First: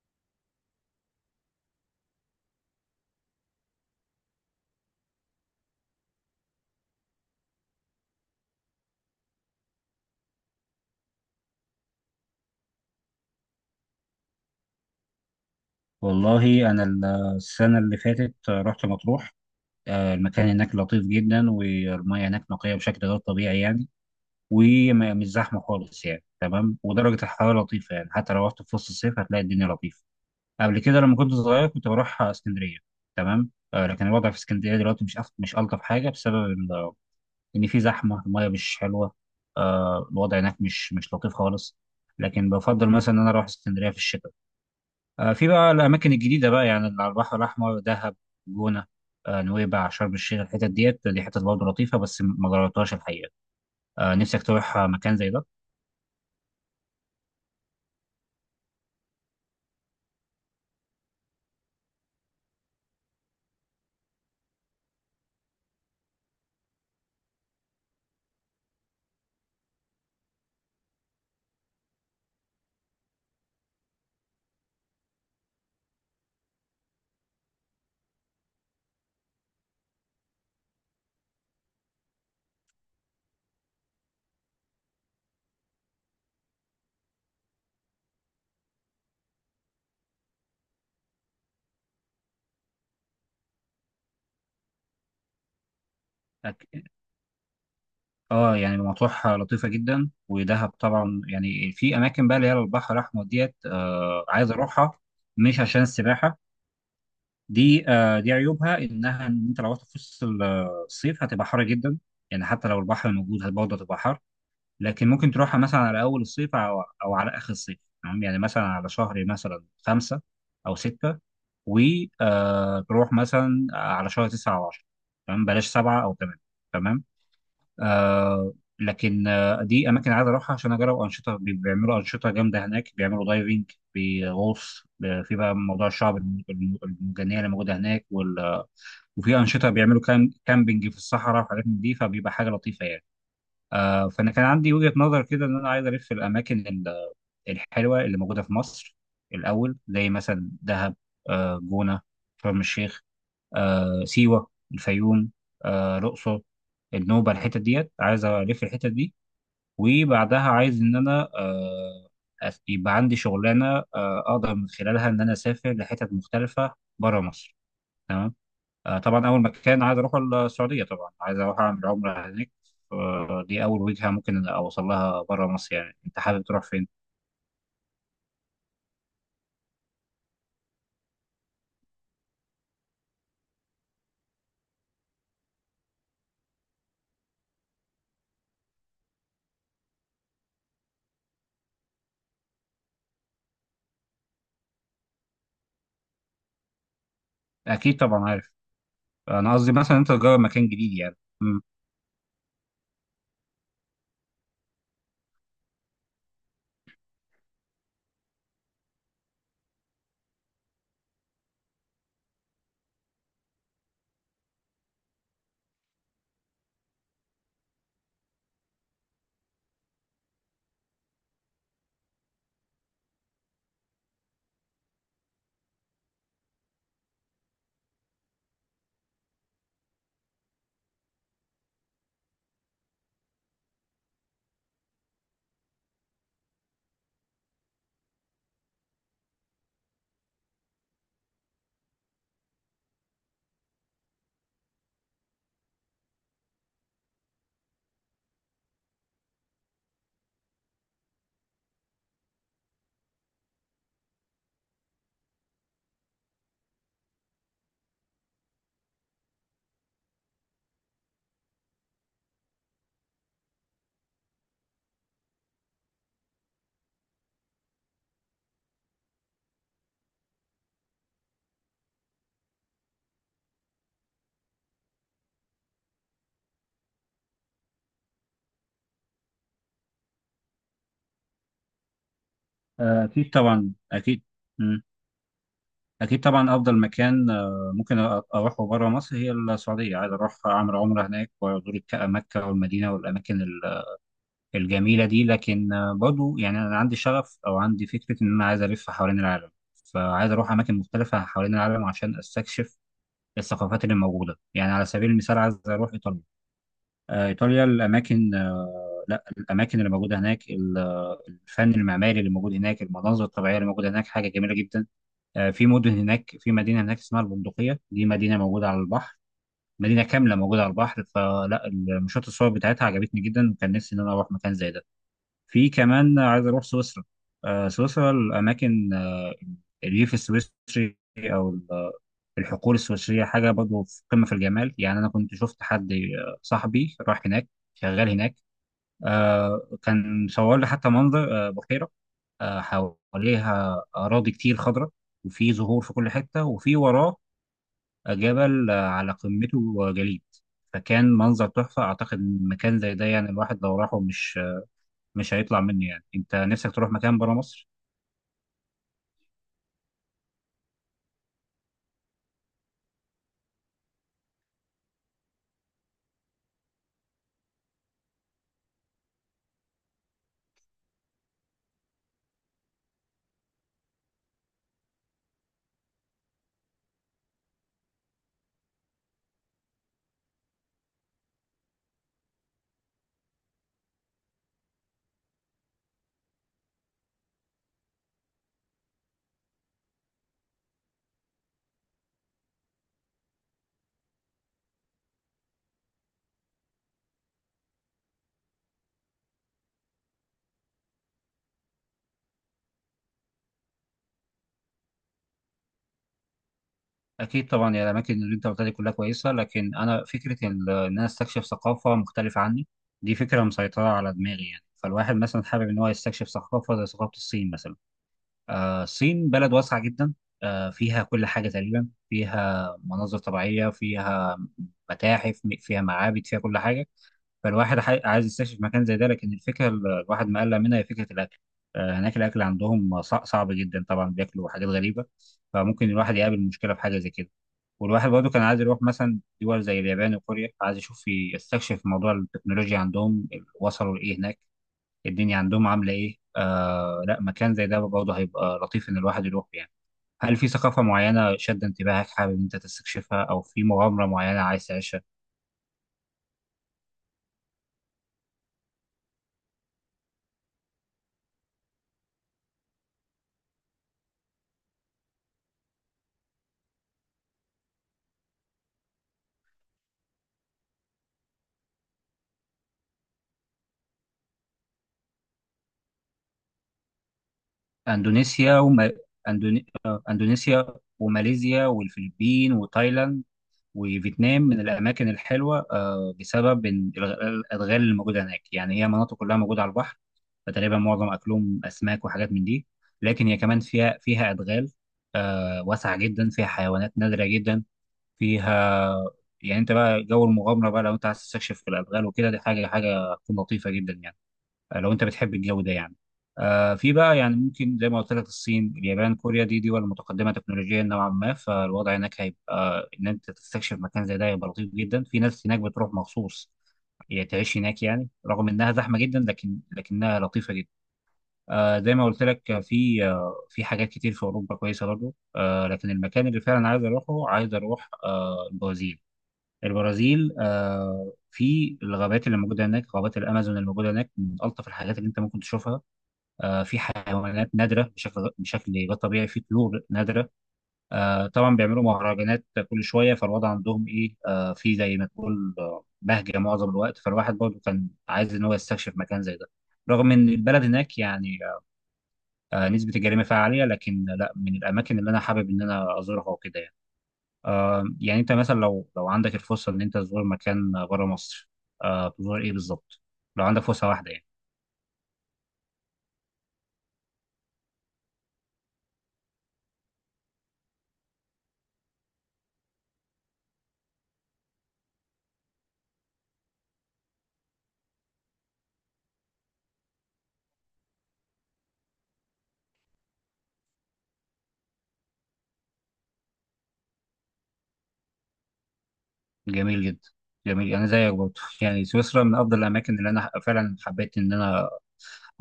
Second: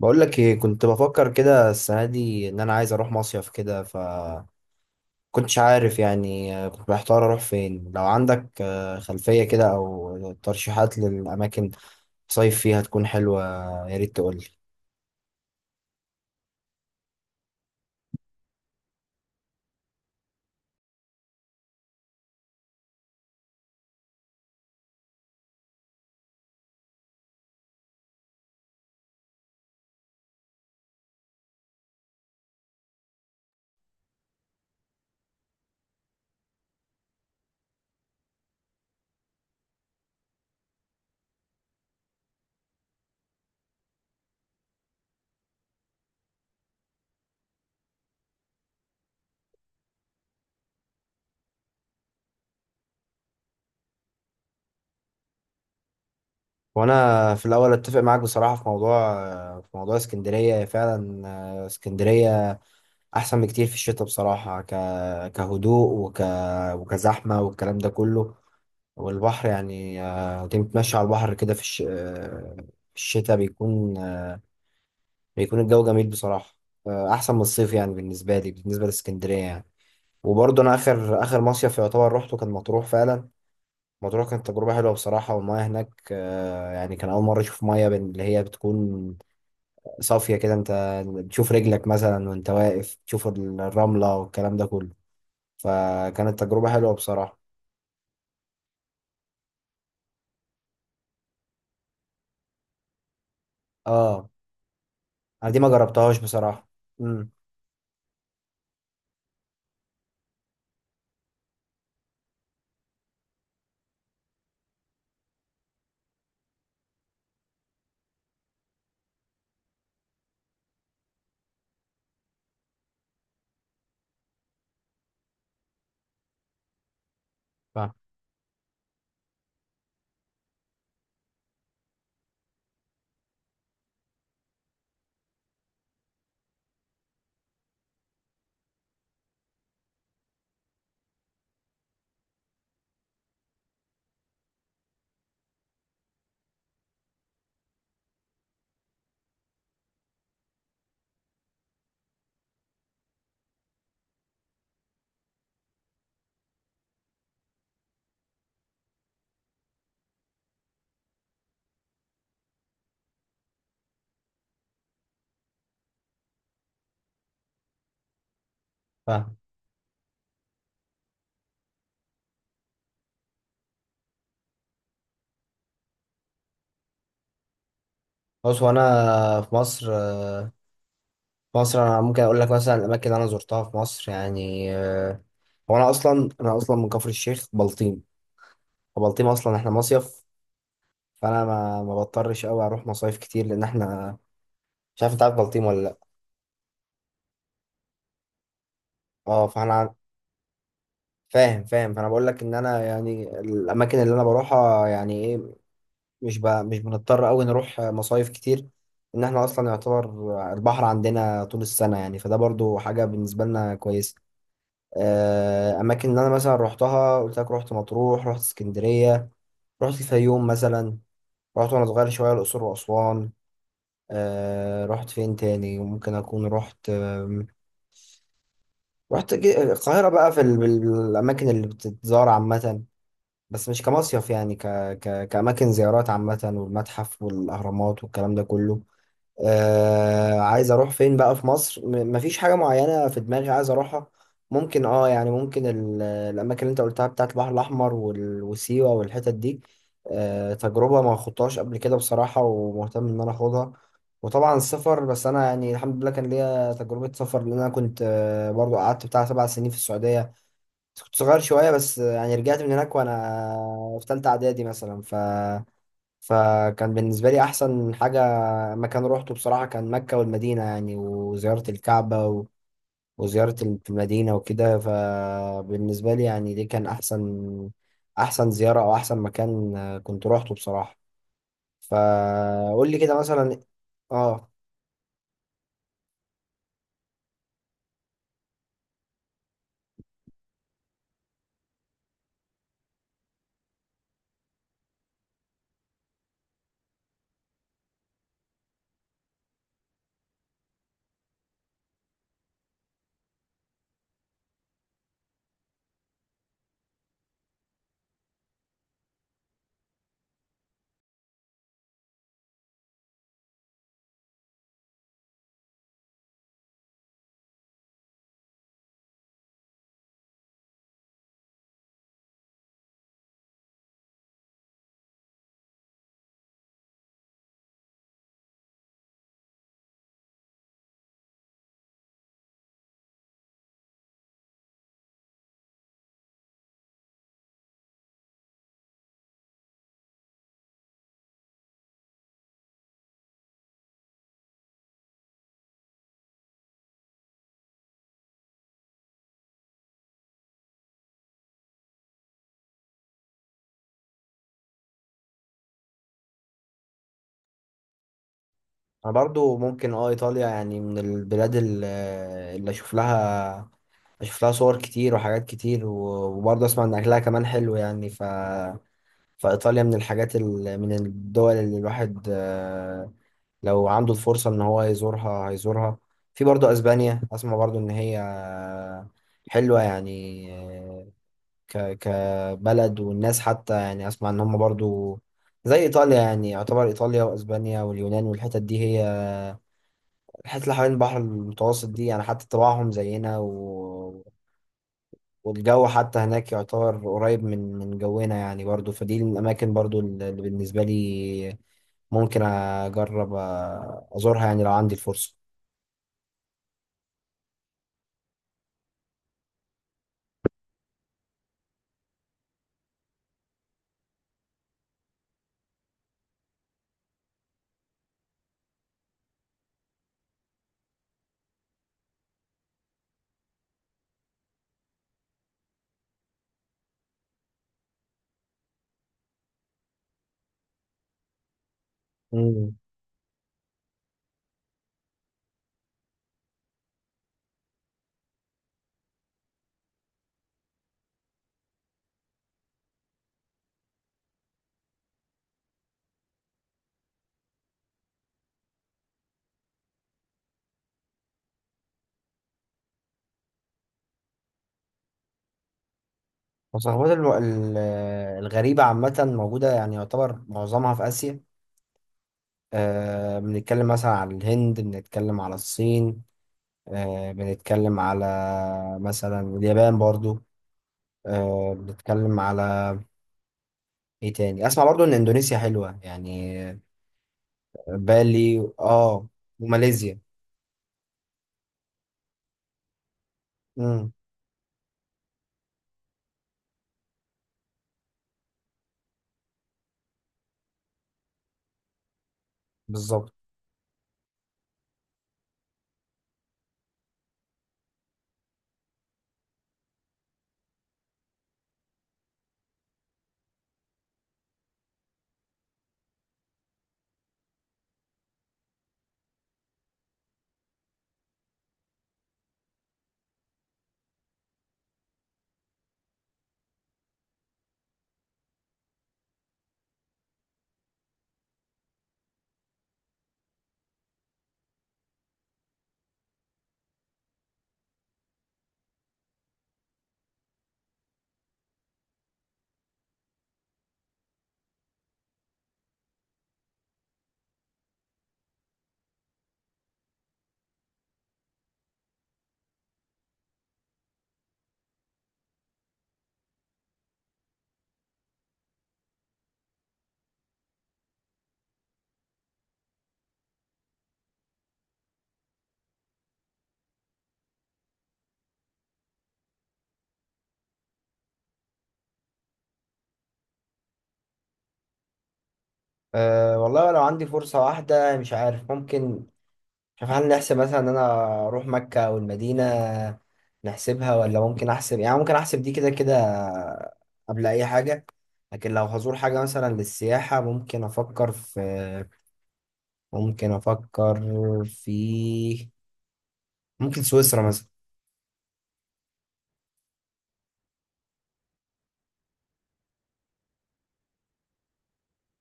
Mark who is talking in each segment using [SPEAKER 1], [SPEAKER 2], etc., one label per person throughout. [SPEAKER 1] بقول لك ايه، كنت بفكر كده السنه دي ان انا عايز اروح مصيف كده. ف كنتش عارف، يعني كنت محتار اروح فين. لو عندك خلفيه كده او ترشيحات للاماكن تصيف فيها تكون حلوه، يا ريت تقول لي.
[SPEAKER 2] والله أنا السنة اللي فاتت رحت مطروح. المكان هناك لطيف جدا، والمياه هناك نقية بشكل غير طبيعي يعني، ومش زحمة خالص يعني، تمام. ودرجة الحرارة لطيفة يعني، حتى لو رحت في وسط الصيف هتلاقي الدنيا لطيفة. قبل كده لما كنت صغير كنت بروح اسكندرية، تمام. لكن الوضع في اسكندرية دلوقتي مش ألطف حاجة بسبب إن في زحمة، المياه مش حلوة. الوضع هناك مش لطيف خالص. لكن بفضل مثلا إن أنا أروح اسكندرية في الشتاء. في بقى الأماكن الجديدة بقى يعني اللي على البحر الأحمر: دهب، جونة، نويبع، شرم الشيخ. الحتت ديت دي حتت برضه لطيفة بس ما جربتهاش الحقيقة. نفسك تروح مكان زي ده؟
[SPEAKER 1] وانا في الاول اتفق معاك بصراحه في موضوع، في موضوع اسكندريه فعلا. اسكندريه احسن بكتير في الشتاء بصراحه، كهدوء وك... وكزحمه والكلام ده كله. والبحر يعني، تمشي على البحر كده في الش... آه، في الشتاء، بيكون بيكون الجو جميل بصراحة. أحسن من الصيف يعني، بالنسبة لي بالنسبة لإسكندرية يعني. وبرضه أنا آخر آخر مصيف يعتبر روحته كان مطروح فعلا. مطروح كانت تجربة حلوة بصراحة، والمياه هناك يعني كان أول مرة أشوف مياه اللي هي بتكون صافية كده، أنت بتشوف رجلك مثلا وأنت واقف، تشوف الرملة والكلام ده كله. فكانت تجربة
[SPEAKER 2] أك-
[SPEAKER 1] حلوة بصراحة.
[SPEAKER 2] اه، يعني مطروح لطيفة جدا، ودهب طبعا. يعني في أماكن بقى اللي هي على البحر الأحمر ديت
[SPEAKER 1] اه،
[SPEAKER 2] عايز أروحها،
[SPEAKER 1] أنا دي
[SPEAKER 2] مش
[SPEAKER 1] ما
[SPEAKER 2] عشان
[SPEAKER 1] جربتهاش
[SPEAKER 2] السباحة.
[SPEAKER 1] بصراحة. امم.
[SPEAKER 2] دي دي عيوبها إنها إن أنت لو رحت في وسط الصيف هتبقى حر جدا، يعني حتى لو البحر موجود برضه هتبقى حر. لكن ممكن تروحها مثلا على اول الصيف او على اخر الصيف، تمام. يعني مثلا على شهر مثلا 5 او 6، وتروح مثلا على شهر 9 او 10، تمام، بلاش 7 او 8، تمام.
[SPEAKER 1] فاهم،
[SPEAKER 2] لكن دي اماكن عايز اروحها عشان اجرب انشطه. بيعملوا انشطه جامده هناك، بيعملوا دايفنج بغوص في بقى موضوع الشعب المرجانيه اللي موجوده هناك وال... آه، وفي انشطه بيعملوا كامبينج في الصحراء وحاجات من دي، فبيبقى حاجه لطيفه يعني. فانا كان عندي وجهة نظر كده ان انا عايز الف الاماكن الحلوة اللي موجودة في مصر الاول، زي مثلا دهب، جونة، شرم الشيخ، سيوة، الفيوم، الأقصر، النوبة. الحتت ديت عايز ألف الحتت دي، وبعدها عايز إن أنا يبقى عندي شغلانة أقدر من خلالها إن أنا أسافر لحتت مختلفة بره مصر، تمام. طبعا
[SPEAKER 1] فاهم.
[SPEAKER 2] اول مكان عايز اروح السعوديه، طبعا عايز اروح اعمل عمره هناك. دي اول وجهه ممكن اوصل لها بره مصر. يعني انت حابب تروح فين؟
[SPEAKER 1] بص، وانا في مصر انا ممكن اقول لك مثلا الاماكن اللي انا زرتها في مصر يعني. هو انا اصلا من كفر الشيخ، بلطيم. وبلطيم اصلا احنا مصيف، فانا ما بضطرش قوي اروح مصايف كتير، لان احنا مش عارف. انت عارف بلطيم ولا لا؟
[SPEAKER 2] اكيد طبعا عارف.
[SPEAKER 1] اه،
[SPEAKER 2] انا قصدي مثلا انت تجرب مكان جديد يعني. مم.
[SPEAKER 1] فاهم، فاهم. فانا بقول لك ان انا يعني الاماكن اللي انا بروحها يعني ايه، مش بنضطر قوي نروح مصايف كتير. ان احنا اصلا يعتبر البحر عندنا طول السنة يعني، فده برضو حاجة بالنسبة لنا كويسة. اماكن اللي انا مثلا روحتها قلت لك، روحت مطروح، روحت اسكندريه، رحت الفيوم مثلا، رحت وانا صغير شويه الاقصر واسوان. آه، رحت فين تاني ممكن اكون رحت؟ رحت القاهره بقى في الاماكن اللي بتتزار عامه، بس مش كمصيف يعني، كاماكن زيارات عامه، والمتحف والاهرامات والكلام ده كله. آه عايز اروح فين بقى في مصر؟ مفيش حاجة معينة في دماغي عايز اروحها. ممكن اه، يعني ممكن الاماكن اللي انت قلتها بتاعت البحر الاحمر وال- وسيوة والحتت دي، آه، تجربة ما خدتهاش قبل كده بصراحة، ومهتم ان انا اخدها. وطبعا السفر، بس انا يعني الحمد لله كان ليا تجربة سفر، لان انا كنت آه برضو قعدت بتاع 7 سنين في السعودية، بس كنت صغير شوية، بس يعني رجعت من هناك وانا في تالتة اعدادي مثلا. فكان بالنسبة لي أحسن حاجة مكان روحته بصراحة كان مكة والمدينة يعني، وزيارة الكعبة و وزيارة في المدينة وكده. فبالنسبة لي يعني دي كان أحسن أحسن زيارة أو أحسن مكان كنت روحته بصراحة. فقول لي كده
[SPEAKER 2] اكيد
[SPEAKER 1] مثلا.
[SPEAKER 2] طبعا اكيد.
[SPEAKER 1] آه،
[SPEAKER 2] مم. اكيد طبعا افضل مكان ممكن اروحه بره مصر هي السعوديه، عايز اروح اعمل عمره هناك وازور مكه والمدينه والاماكن الجميلة دي. لكن برضو يعني أنا عندي شغف أو عندي فكرة إن أنا عايز ألف حوالين العالم، فعايز أروح أماكن مختلفة حوالين العالم عشان أستكشف الثقافات اللي موجودة. يعني على سبيل المثال عايز أروح إيطاليا. إيطاليا الأماكن لا، الأماكن اللي موجودة هناك، الفن المعماري اللي موجود هناك، المناظر الطبيعية اللي موجودة هناك حاجة جميلة جدا. في مدن هناك، في مدينة هناك اسمها البندقية، دي مدينة موجودة على البحر، مدينة كاملة موجودة على البحر، فلا المشاهد الصور بتاعتها عجبتني جدا، وكان نفسي إن أنا أروح مكان زي ده. في كمان عايز اروح سويسرا. سويسرا الاماكن الريف السويسري او ال- الحقول السويسريه حاجه برضه في قمه في الجمال يعني. انا كنت شفت حد صاحبي راح هناك، شغال هناك. كان صور لي حتى منظر بحيره حواليها اراضي كتير خضراء، وفي زهور في كل حته، وفي وراه جبل على قمته جليد. فكان منظر تحفه. اعتقد إن مكان زي ده يعني الواحد لو راحه مش هيطلع منه يعني. انت نفسك تروح مكان برا مصر؟
[SPEAKER 1] أنا برضو ممكن آه إيطاليا يعني، من البلاد اللي أشوف لها صور كتير وحاجات كتير، وبرضه أسمع إن أكلها كمان حلو يعني. ف فإيطاليا من الدول اللي الواحد لو عنده الفرصة إن هو يزورها هيزورها. في برضه أسبانيا، أسمع برضه إن هي حلوة يعني، كبلد والناس، حتى يعني أسمع إن هم برضه زي إيطاليا. يعني يعتبر إيطاليا وأسبانيا واليونان والحتت دي، هي الحتت اللي حوالين البحر المتوسط دي، يعني حتى طباعهم زينا، والجو حتى هناك يعتبر قريب من من جونا يعني. برضو فدي الأماكن برضو اللي بالنسبة لي ممكن أجرب أزورها يعني لو عندي الفرصة.
[SPEAKER 2] أكيد طبعا، يعني الأماكن اللي أنت قلتها دي كلها كويسة، لكن أنا فكرة إن أنا استكشف ثقافة مختلفة عني دي فكرة مسيطرة على دماغي يعني. فالواحد مثلا حابب إن هو يستكشف ثقافة زي ثقافة الصين مثلا. الصين بلد واسعة جدا. فيها كل حاجة تقريبا، فيها مناظر طبيعية، فيها متاحف، فيها معابد، فيها كل حاجة. فالواحد عايز يستكشف مكان زي ده. لكن الفكره الواحد مقلق منها هي فكره الاكل. هناك الاكل
[SPEAKER 1] مم.
[SPEAKER 2] عندهم صعب جدا، طبعا بياكلوا حاجات غريبه، فممكن الواحد يقابل مشكله في حاجه زي كده. والواحد برضه كان عايز يروح مثلا دول زي اليابان وكوريا، عايز يشوف يستكشف موضوع التكنولوجيا عندهم، وصلوا لايه هناك، الدنيا عندهم عامله ايه. لا، مكان زي ده برضه هيبقى لطيف ان الواحد يروح يعني. هل في ثقافه معينه شد انتباهك حابب ان انت تستكشفها، او في مغامره معينه عايز تعيشها؟
[SPEAKER 1] وصحبات الغريبة عامة موجودة يعني، يعتبر معظمها في آسيا. بنتكلم مثلا على الهند، بنتكلم على الصين، بنتكلم على مثلا اليابان برضو، بنتكلم على ايه تاني؟ اسمع برضو ان اندونيسيا حلوة يعني،
[SPEAKER 2] اندونيسيا
[SPEAKER 1] بالي
[SPEAKER 2] وما...
[SPEAKER 1] اه،
[SPEAKER 2] أندوني... آه،
[SPEAKER 1] وماليزيا.
[SPEAKER 2] اندونيسيا وماليزيا والفلبين وتايلاند
[SPEAKER 1] امم.
[SPEAKER 2] وفيتنام من الاماكن الحلوه بسبب إن الادغال اللي موجوده هناك يعني. هي مناطق كلها موجوده على البحر، فتقريبا معظم اكلهم اسماك وحاجات من دي. لكن
[SPEAKER 1] بالظبط.
[SPEAKER 2] هي كمان فيها ادغال واسعه جدا، فيها حيوانات نادره جدا، فيها. يعني انت بقى جو المغامره بقى، لو انت عايز تستكشف في الادغال وكده دي حاجه تكون لطيفه جدا يعني. لو انت بتحب الجو ده يعني. في بقى يعني ممكن زي ما قلت لك الصين اليابان كوريا دي دول متقدمه تكنولوجيا نوعا ما، فالوضع هناك هيبقى ان انت تستكشف مكان زي ده هيبقى لطيف جدا. في ناس هناك بتروح مخصوص هي تعيش هناك يعني، رغم انها زحمه جدا لكنها لطيفه جدا. زي ما قلت لك في حاجات كتير في اوروبا كويسه برضه. لكن المكان اللي فعلا عايز اروحه، عايز اروح البرازيل. البرازيل في الغابات اللي موجوده هناك، غابات الامازون اللي موجوده هناك من الطف الحاجات اللي انت ممكن تشوفها. في حيوانات نادرة بشكل غير طبيعي، في طيور نادرة. طبعا بيعملوا مهرجانات كل شوية، فالوضع عندهم إيه في زي ما تقول بهجة معظم الوقت، فالواحد برضه كان عايز إن هو يستكشف مكان زي ده. رغم إن البلد هناك يعني نسبة الجريمة فيها عالية، لكن لا، من الأماكن اللي أنا حابب إن أنا أزورها وكده يعني. يعني أنت مثلا لو لو عندك الفرصة إن أنت تزور مكان بره مصر، تزور إيه بالظبط؟ لو عندك فرصة واحدة يعني.
[SPEAKER 1] أه والله، لو عندي فرصة واحدة مش عارف. ممكن مش عارف، هل نحسب مثلا ان انا اروح مكة او المدينة؟ نحسبها؟ ولا ممكن احسب، يعني ممكن احسب دي كده كده قبل اي حاجة. لكن لو هزور حاجة مثلا للسياحة، ممكن افكر في، ممكن افكر في، ممكن سويسرا مثلا.
[SPEAKER 2] جميل جدا. جميل، انا زيك برضه يعني سويسرا من افضل الاماكن اللي انا فعلا حبيت ان انا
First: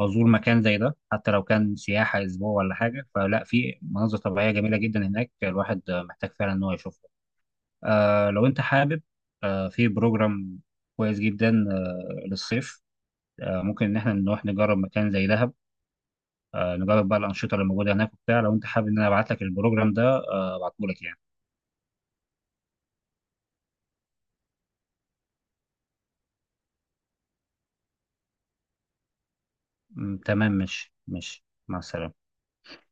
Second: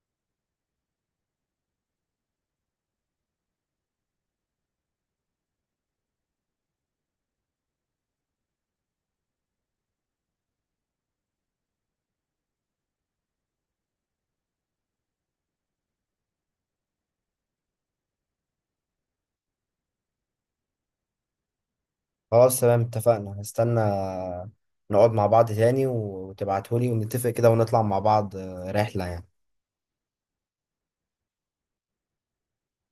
[SPEAKER 2] ازور مكان زي ده، حتى لو كان سياحه اسبوع ولا حاجه. فلا في مناظر طبيعيه جميله جدا هناك، الواحد محتاج فعلا ان هو يشوفها. لو انت حابب، في بروجرام كويس جدا للصيف، ممكن ان احنا نروح نجرب مكان زي دهب، نجرب بقى الانشطه اللي موجوده هناك وبتاع. لو انت حابب ان انا ابعت لك البروجرام ده، ابعته لك يعني.
[SPEAKER 1] خلاص تمام، اتفقنا. هستنى نقعد مع بعض تاني وتبعتهولي ونتفق كده، ونطلع مع بعض رحلة يعني.
[SPEAKER 2] تمام، ماشي ماشي، مع السلامه.